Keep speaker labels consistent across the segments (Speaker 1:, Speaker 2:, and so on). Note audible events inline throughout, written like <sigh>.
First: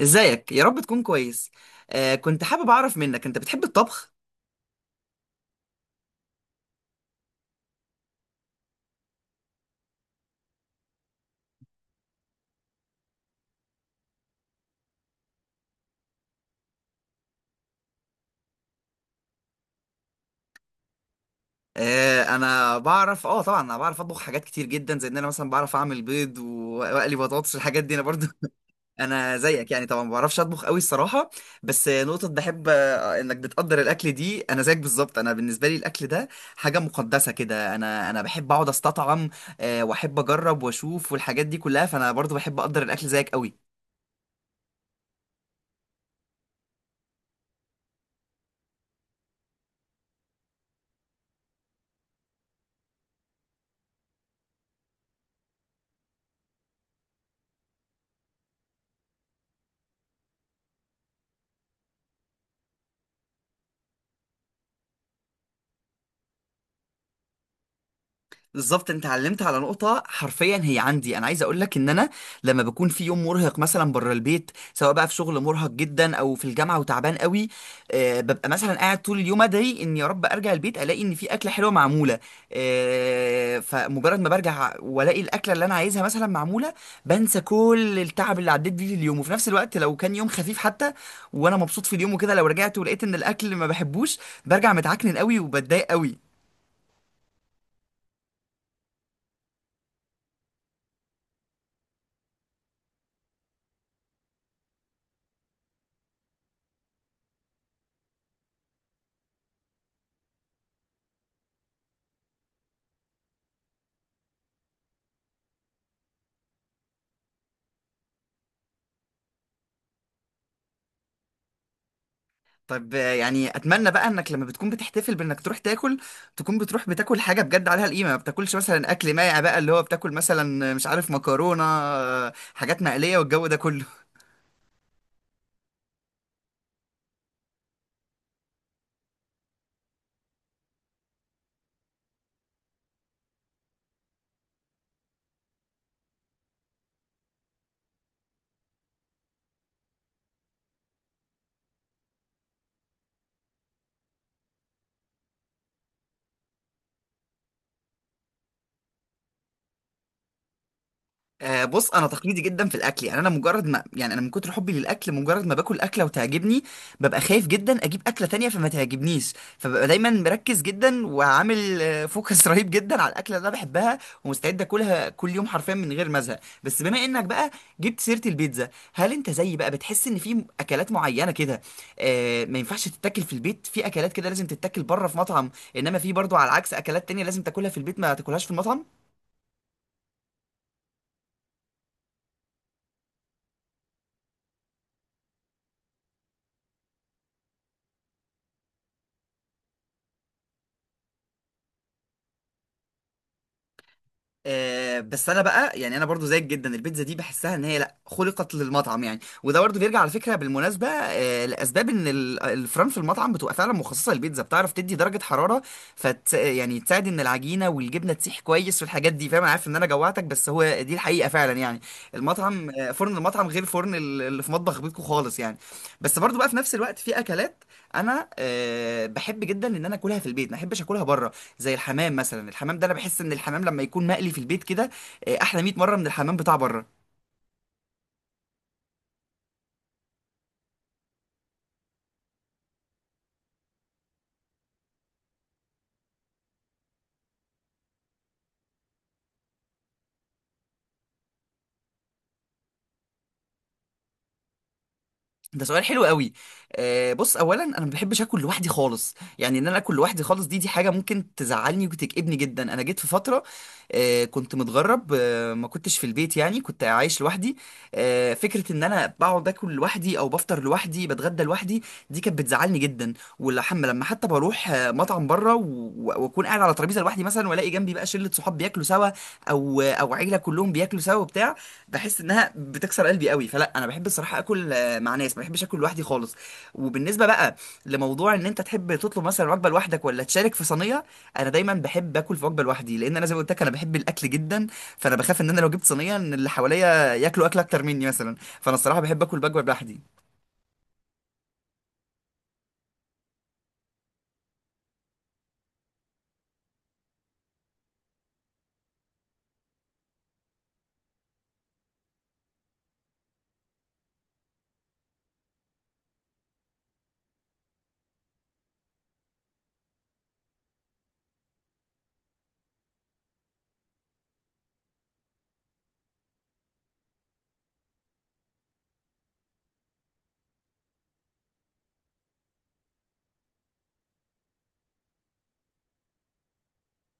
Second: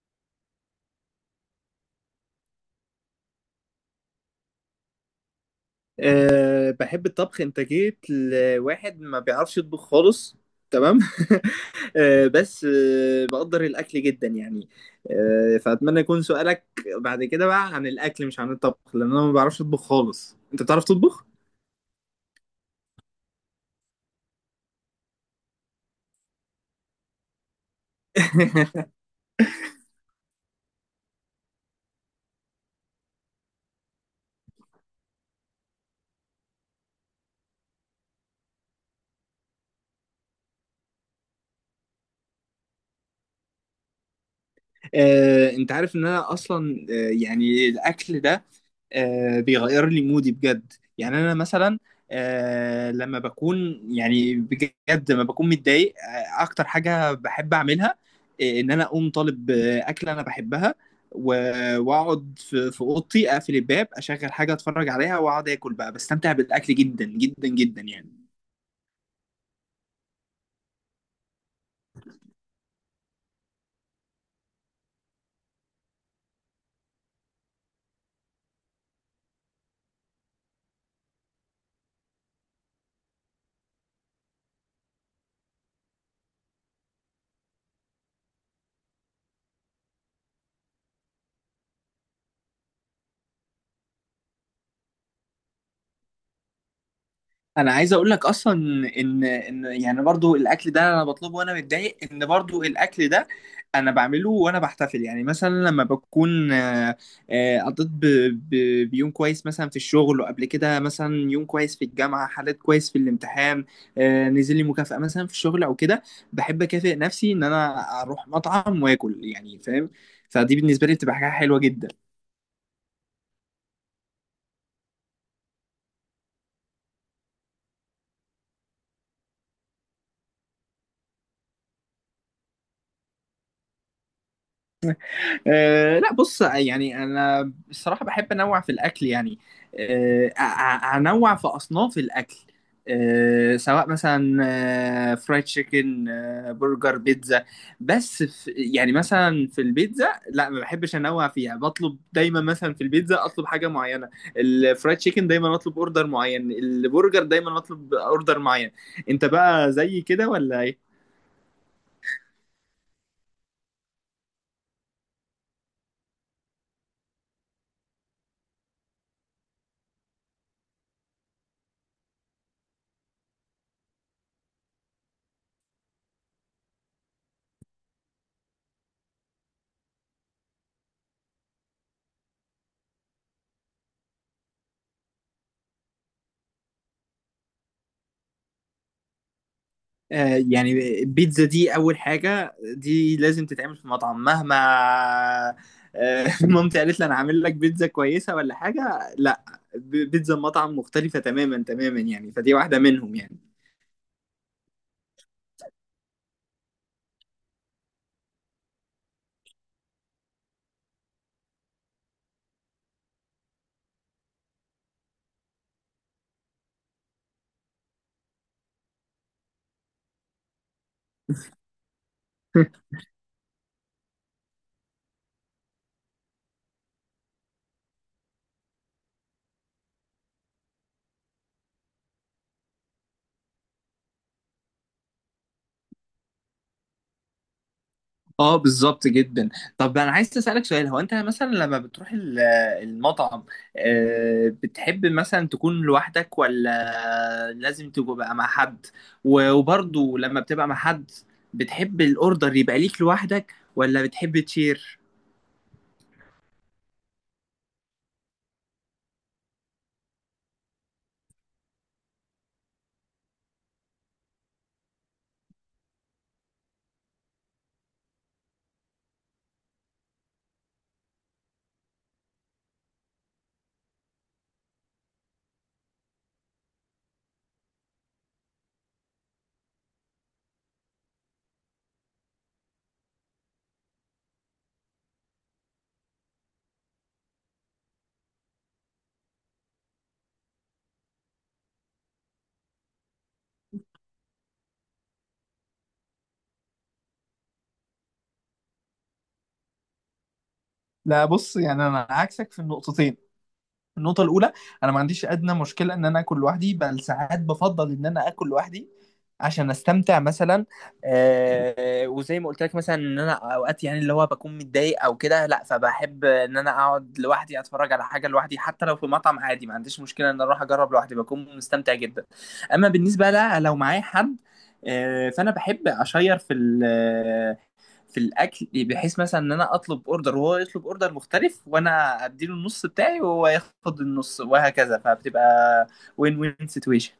Speaker 1: ازيك يا رب تكون كويس. كنت حابب اعرف منك، انت بتحب الطبخ؟
Speaker 2: أه، بحب الطبخ. انت جيت لواحد ما بيعرفش يطبخ خالص. تمام. <laughs> أه، بس بقدر الاكل جدا يعني. فاتمنى يكون سؤالك بعد كده بقى عن الاكل، مش عن الطبخ، لان انا ما بعرفش اطبخ خالص. انت بتعرف تطبخ؟
Speaker 1: انا بعرف، طبعا انا بعرف اطبخ حاجات كتير جدا، زي ان انا مثلا بعرف اعمل بيض و- واقلي بطاطس، الحاجات دي انا برضو.
Speaker 2: <laughs>
Speaker 1: <laughs> انا زيك يعني، طبعا ما بعرفش اطبخ قوي الصراحه. بس نقطه بحب انك بتقدر الاكل دي، انا زيك بالظبط. انا بالنسبه لي الاكل ده حاجه مقدسه كده، انا بحب اقعد استطعم. واحب اجرب واشوف والحاجات دي كلها، فانا برضو بحب اقدر الاكل زيك قوي.
Speaker 2: انت عارف ان انا اصلا، يعني الاكل ده بيغير لي مودي بجد. يعني انا مثلا لما بكون، يعني بجد لما بكون متضايق، اكتر حاجة بحب اعملها ان انا اقوم طالب اكلة انا بحبها واقعد في اوضتي، اقفل الباب، اشغل حاجة اتفرج عليها، واقعد اكل بقى، بستمتع بالاكل جدا جدا جدا يعني.
Speaker 1: بالظبط انت علمت على نقطة حرفيا هي عندي، انا عايز اقول لك ان انا لما بكون في يوم مرهق مثلا بره البيت، سواء بقى في شغل مرهق جدا او في الجامعة وتعبان قوي، ببقى مثلا قاعد طول اليوم ادعي ان يا رب ارجع البيت الاقي ان في اكلة حلوة معمولة. فمجرد ما برجع والاقي الاكلة اللي انا عايزها مثلا معمولة، بنسى كل التعب اللي عديت بيه في اليوم. وفي نفس الوقت لو كان يوم خفيف حتى وانا مبسوط في اليوم وكده، لو رجعت ولقيت ان الاكل ما بحبوش، برجع متعكنن قوي وبتضايق قوي.
Speaker 2: انا عايز اقول لك اصلا ان يعني برضو الاكل ده انا بطلبه وانا متضايق، ان برضو الاكل ده انا بعمله وانا بحتفل. يعني مثلا لما بكون قضيت بيوم كويس مثلا في الشغل، وقبل كده مثلا يوم كويس في الجامعه، حليت كويس في الامتحان، نزل لي مكافاه مثلا في الشغل او كده، بحب اكافئ نفسي ان انا اروح مطعم واكل يعني، فاهم؟ فدي بالنسبه لي بتبقى حاجه حلوه جدا.
Speaker 1: طب يعني اتمنى بقى انك لما بتكون بتحتفل بانك تروح تاكل، تكون بتروح بتاكل حاجه بجد عليها القيمه، ما بتاكلش مثلا اكل مائع بقى، اللي هو بتاكل مثلا مش عارف مكرونه، حاجات مقليه والجو ده كله.
Speaker 2: أه لا، بص يعني انا الصراحه بحب انوع في الاكل يعني. انوع في اصناف الاكل، سواء مثلا فرايد تشيكن، برجر، بيتزا. بس في، يعني مثلا في البيتزا لا، ما بحبش انوع فيها، بطلب دايما مثلا في البيتزا اطلب حاجه معينه، الفرايد تشيكن دايما اطلب اوردر معين، البرجر دايما اطلب اوردر معين. انت بقى زي كده ولا ايه؟
Speaker 1: بص، انا تقليدي جدا في الاكل يعني. انا مجرد ما، يعني انا من كتر حبي للاكل، مجرد ما باكل اكله وتعجبني ببقى خايف جدا اجيب اكله تانية فما تعجبنيش. فببقى دايما مركز جدا وعامل فوكس <laughs> رهيب جدا على الاكله اللي انا بحبها، ومستعد اكلها كل يوم حرفيا من غير ما ازهق. بس بما انك بقى جبت سيره البيتزا، هل انت زيي بقى بتحس ان في اكلات معينه كده ما ينفعش تتاكل في البيت، في اكلات كده لازم تتاكل بره في مطعم، انما في برضو على العكس اكلات تانية لازم تاكلها في البيت ما تاكلهاش في المطعم؟
Speaker 2: يعني البيتزا دي اول حاجه، دي لازم تتعمل في مطعم. مهما <laughs> مامتي قالت لي انا عامل لك بيتزا كويسه ولا حاجه، لا. بيتزا مطعم مختلفه تماما تماما يعني، فدي واحده منهم يعني. <laughs>
Speaker 1: بس انا بقى يعني، انا برضو زيك جدا البيتزا دي بحسها ان هي لا خلقت للمطعم يعني. وده برضو بيرجع على فكره بالمناسبه لاسباب ان الفرن في المطعم بتبقى فعلا مخصصه للبيتزا، بتعرف تدي درجه حراره فت يعني تساعد ان العجينه والجبنه تسيح كويس والحاجات دي، فاهم. أنا عارف ان انا جوعتك، بس هو دي الحقيقه فعلا يعني. المطعم فرن المطعم غير فرن اللي في مطبخ بيتكو خالص يعني. بس برضو بقى في نفس الوقت في اكلات انا بحب جدا ان انا اكلها في البيت ما احبش اكلها بره، زي الحمام مثلا. الحمام ده انا بحس ان الحمام لما يكون مقلي في البيت كده احلى 100 مره من الحمام بتاع بره.
Speaker 2: اه بالظبط جدا. طب انا عايز اسالك سؤال، هو انت مثلا لما بتروح المطعم بتحب مثلا تكون لوحدك ولا لازم تبقى مع حد؟ وبرضه لما بتبقى مع حد، بتحب الاوردر يبقى ليك لوحدك ولا بتحب تشير؟
Speaker 1: ده سؤال حلو قوي. بص، اولا انا ما بحبش اكل لوحدي خالص يعني. ان انا اكل لوحدي خالص دي حاجه ممكن تزعلني وتكئبني جدا. انا جيت في فتره كنت متغرب، ما كنتش في البيت يعني، كنت عايش لوحدي. فكره ان انا بقعد اكل لوحدي، او بفطر لوحدي، بتغدى لوحدي، دي كانت بتزعلني جدا. ولحم لما حتى بروح مطعم بره و- و- واكون قاعد على ترابيزه لوحدي مثلا، والاقي جنبي بقى شله صحاب بياكلوا سوا، او عيله كلهم بياكلوا سوا وبتاع، بحس انها بتكسر قلبي قوي. فلا، انا بحب الصراحه اكل مع ناس، ما بحبش اكل لوحدي خالص. وبالنسبه بقى لموضوع ان انت تحب تطلب مثلا وجبه لوحدك ولا تشارك في صينيه، انا دايما بحب اكل في وجبه لوحدي، لان انا زي ما قلت لك انا بحب الاكل جدا، فانا بخاف ان انا لو جبت صينيه ان اللي حواليا ياكلوا اكل اكتر مني مثلا. فانا الصراحه بحب اكل بوجبه لوحدي.
Speaker 2: لا، بص يعني انا عكسك في النقطتين. النقطة الأولى، أنا ما عنديش أدنى مشكلة إن أنا آكل لوحدي، بل ساعات بفضل إن أنا آكل لوحدي عشان أستمتع مثلا. وزي ما قلت لك، مثلا إن أنا أوقات، يعني اللي هو بكون متضايق أو كده، لأ، فبحب إن أنا أقعد لوحدي أتفرج على حاجة لوحدي، حتى لو في مطعم عادي، ما عنديش مشكلة إن أروح أجرب لوحدي، بكون مستمتع جدا. أما بالنسبة لأ، لو معايا حد فأنا بحب أشير في في الاكل، بحيث مثلا ان انا اطلب اوردر وهو يطلب اوردر مختلف، وانا اديله النص بتاعي وهو ياخد النص، وهكذا. فبتبقى وين وين سيتويشن.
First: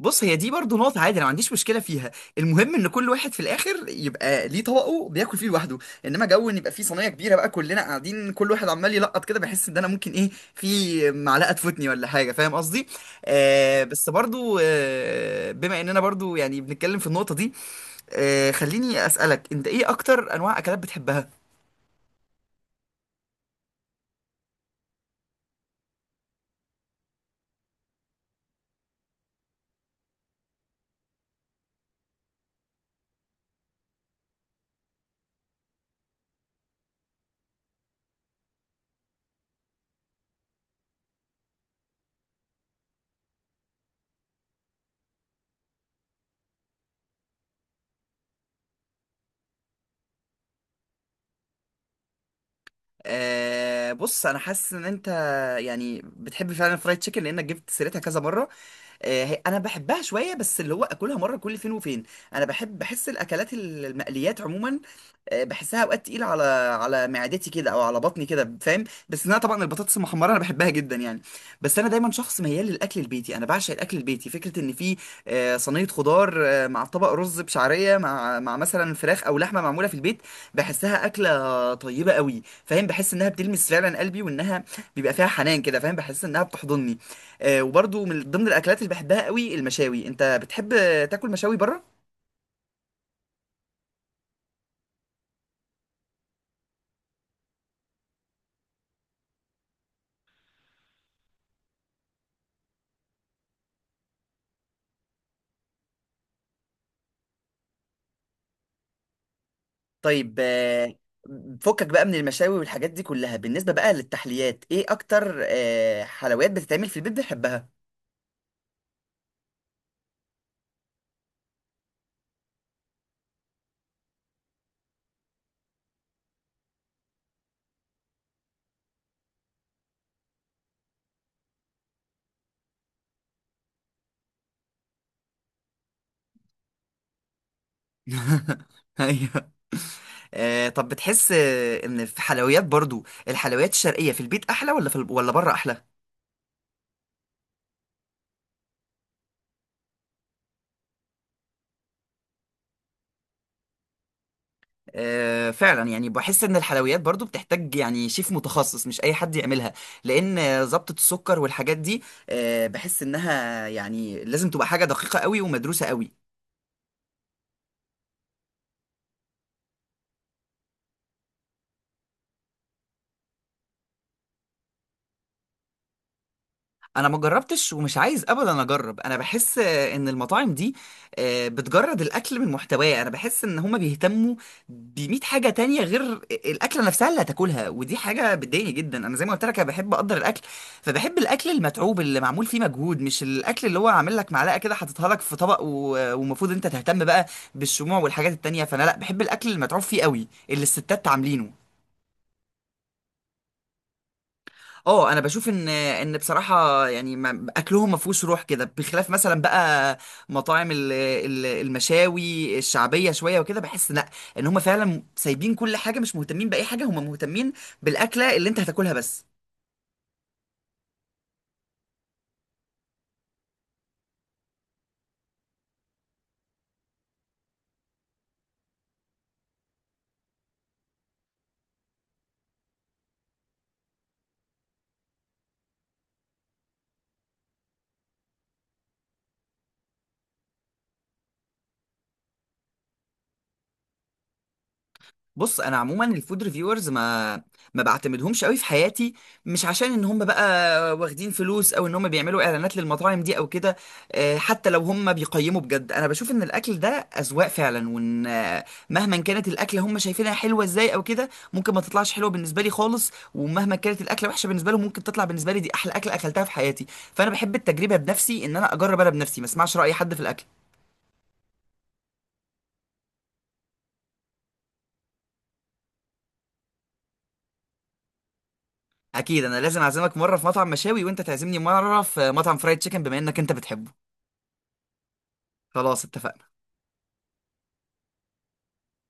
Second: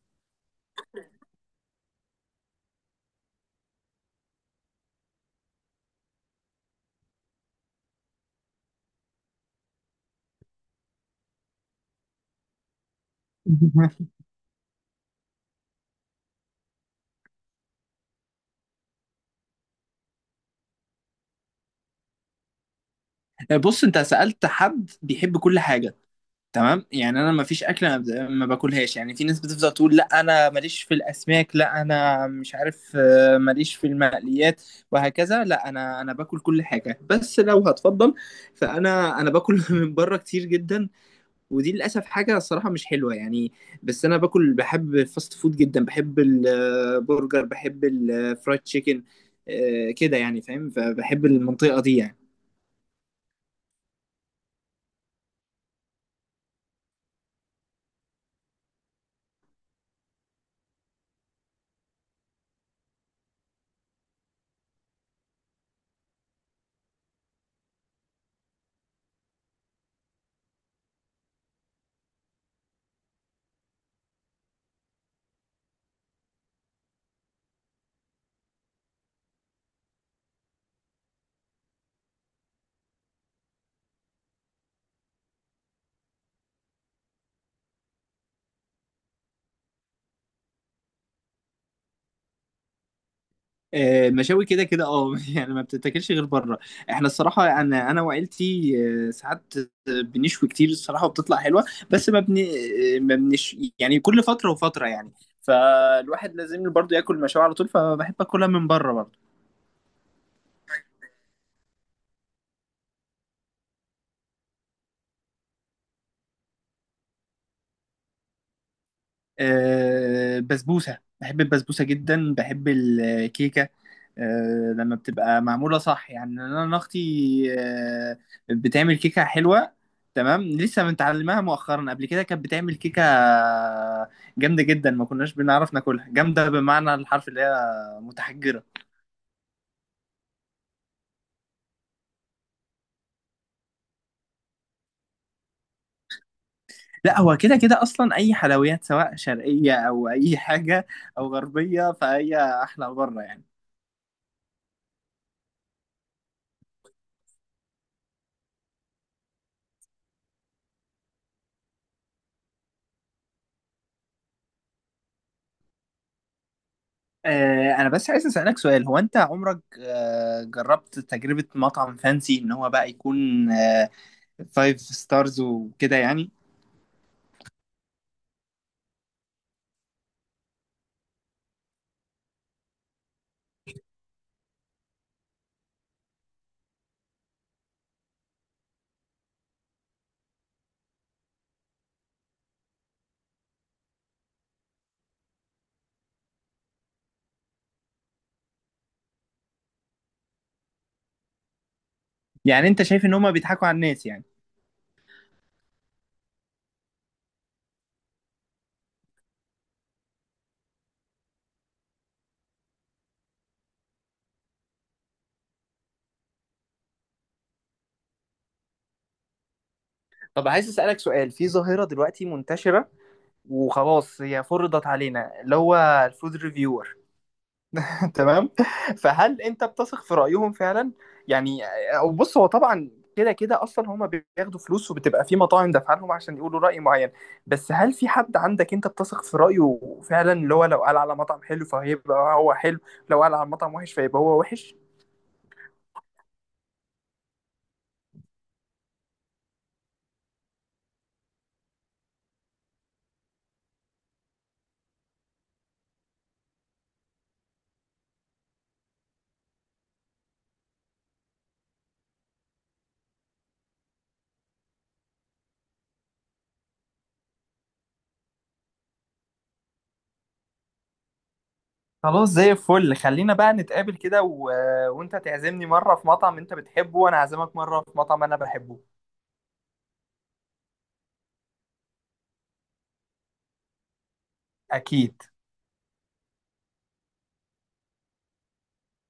Speaker 1: بص، هي دي برضو نقطة عادي، أنا ما عنديش مشكلة فيها. المهم إن كل واحد في الآخر يبقى ليه طبقه بياكل فيه لوحده. إنما جو إن يبقى فيه صينية كبيرة بقى كلنا قاعدين كل واحد عمال يلقط كده، بحس إن أنا ممكن إيه، في معلقة تفوتني ولا حاجة، فاهم قصدي. بس
Speaker 2: <laughs>
Speaker 1: برضو، بما إننا برضو يعني بنتكلم في النقطة دي، خليني أسألك أنت، إيه أكتر أنواع أكلات بتحبها؟
Speaker 2: بص، انت سألت حد بيحب كل حاجة، تمام؟ يعني انا ما فيش اكله ما باكلهاش. يعني في ناس بتفضل تقول لا انا ماليش في الاسماك، لا انا مش عارف، ماليش في المقليات، وهكذا. لا، انا باكل كل حاجه، بس لو هتفضل، فانا باكل <laughs> من بره كتير جدا، ودي للاسف حاجه الصراحه مش حلوه يعني. بس انا باكل، بحب الفاست فود جدا، بحب البرجر، بحب الفرايد تشيكن كده يعني، فاهم؟ فبحب المنطقه دي يعني.
Speaker 1: بص، أنا حاسس إن أنت يعني بتحب فعلا الفرايد تشيكن لأنك جبت سيرتها كذا مرة. انا بحبها شويه بس، اللي هو اكلها مره كل فين وفين. انا بحب بحس الاكلات المقليات عموما بحسها اوقات تقيله على على معدتي كده او على بطني كده، فاهم. بس انا طبعا البطاطس المحمره انا بحبها جدا يعني. بس انا دايما شخص ميال للاكل البيتي، انا بعشق الاكل البيتي. فكره ان في صينيه خضار مع طبق رز بشعريه مع مثلا فراخ او لحمه معموله في البيت، بحسها اكله طيبه قوي، فاهم. بحس انها بتلمس فعلا قلبي، وانها بيبقى فيها حنان كده، فاهم، بحس انها بتحضني. وبرضو من ضمن الاكلات اللي بحبها قوي المشاوي. انت بتحب تاكل مشاوي بره؟
Speaker 2: مشاوي؟ كده كده اه <laughs> يعني ما بتتاكلش غير بره. احنا الصراحه، انا وعيلتي ساعات بنشوي كتير الصراحه وبتطلع حلوه، بس ما بن آه، ما بنش، يعني كل فتره وفتره يعني، فالواحد لازم برضه ياكل مشاوي على طول، فبحب اكلها من بره برضه.
Speaker 1: طيب فكك بقى من المشاوي والحاجات دي كلها، بالنسبه بقى للتحليات، ايه اكتر حلويات بتتعمل في البيت بتحبها؟
Speaker 2: بسبوسة، بحب البسبوسة جدا، بحب الكيكة لما بتبقى معمولة صح يعني. أنا أنا أختي آه، بتعمل كيكة حلوة، تمام، لسه متعلمها مؤخرا. قبل كده كانت بتعمل كيكة جامدة جدا، ما كناش بنعرف ناكلها، جامدة بمعنى الحرف، اللي هي متحجرة.
Speaker 1: <laughs> ايوه. طب بتحس ان في حلويات، برضو الحلويات الشرقيه في البيت احلى ولا في ولا بره احلى؟
Speaker 2: لا، هو كده كده أصلا، أي حلويات سواء شرقية أو أي حاجة أو غربية، فهي أحلى بره يعني.
Speaker 1: فعلا يعني بحس ان الحلويات برضو بتحتاج يعني شيف متخصص، مش اي حد يعملها، لان ضبطة السكر والحاجات دي بحس انها يعني لازم تبقى حاجة دقيقة قوي ومدروسة قوي.
Speaker 2: انا بس عايز اسالك سؤال، هو انت عمرك جربت تجربه مطعم فانسي، ان هو بقى يكون فايف ستارز وكده يعني؟
Speaker 1: انا ما جربتش ومش عايز ابدا اجرب، انا بحس ان المطاعم دي بتجرد الاكل من محتواه، انا بحس ان هما بيهتموا بمية حاجه تانية غير الاكله نفسها اللي هتاكلها، ودي حاجه بتضايقني جدا. انا زي ما قلت لك انا بحب اقدر الاكل، فبحب الاكل المتعوب اللي معمول فيه مجهود، مش الاكل اللي هو عامل لك معلقه كده حاططها لك في طبق و- ومفروض انت تهتم بقى بالشموع والحاجات التانية. فانا لا، بحب الاكل المتعوب فيه قوي اللي الستات عاملينه.
Speaker 2: يعني انت شايف ان هما بيضحكوا على الناس يعني؟
Speaker 1: اه، انا بشوف ان بصراحه يعني، ما- اكلهم ما فيهوش روح كده. بخلاف مثلا بقى مطاعم المشاوي الشعبيه شويه وكده، بحس لا، ان هم فعلا سايبين كل حاجه مش مهتمين باي حاجه، هم مهتمين بالاكله اللي انت هتاكلها بس.
Speaker 2: طب عايز اسالك سؤال، في ظاهره دلوقتي منتشره وخلاص هي فرضت علينا، اللي هو الفود ريفيور، تمام؟ فهل انت بتثق في رايهم فعلا؟ يعني، أو بص، هو طبعا كده كده اصلا هما بياخدوا فلوس، وبتبقى في مطاعم دافعه لهم عشان يقولوا راي معين، بس هل في حد عندك انت بتثق في رايه فعلا؟ اللي هو لو قال على مطعم حلو فهيبقى هو حلو، لو قال على مطعم وحش فيبقى هو وحش.
Speaker 1: بص، انا عموما الفود ريفيورز ما بعتمدهمش قوي في حياتي. مش عشان ان هم بقى واخدين فلوس او ان هم بيعملوا اعلانات للمطاعم دي او كده، حتى لو هم بيقيموا بجد، انا بشوف ان الاكل ده اذواق فعلا، وان مهما كانت الاكله هم شايفينها حلوه ازاي او كده ممكن ما تطلعش حلوه بالنسبه لي خالص، ومهما كانت الاكله وحشه بالنسبه لهم ممكن تطلع بالنسبه لي دي احلى اكله اكلتها في حياتي. فانا بحب التجربه بنفسي، ان انا اجرب انا بنفسي، ما اسمعش راي حد في الاكل.
Speaker 2: خلاص، زي الفل، خلينا بقى نتقابل كده وانت تعزمني مره في مطعم انت بتحبه، وانا اعزمك مره في مطعم انا بحبه.
Speaker 1: اكيد انا لازم اعزمك مره في مطعم مشاوي، وانت تعزمني مره في مطعم فرايد تشيكن بما انك انت بتحبه.
Speaker 2: اكيد.
Speaker 1: خلاص اتفقنا.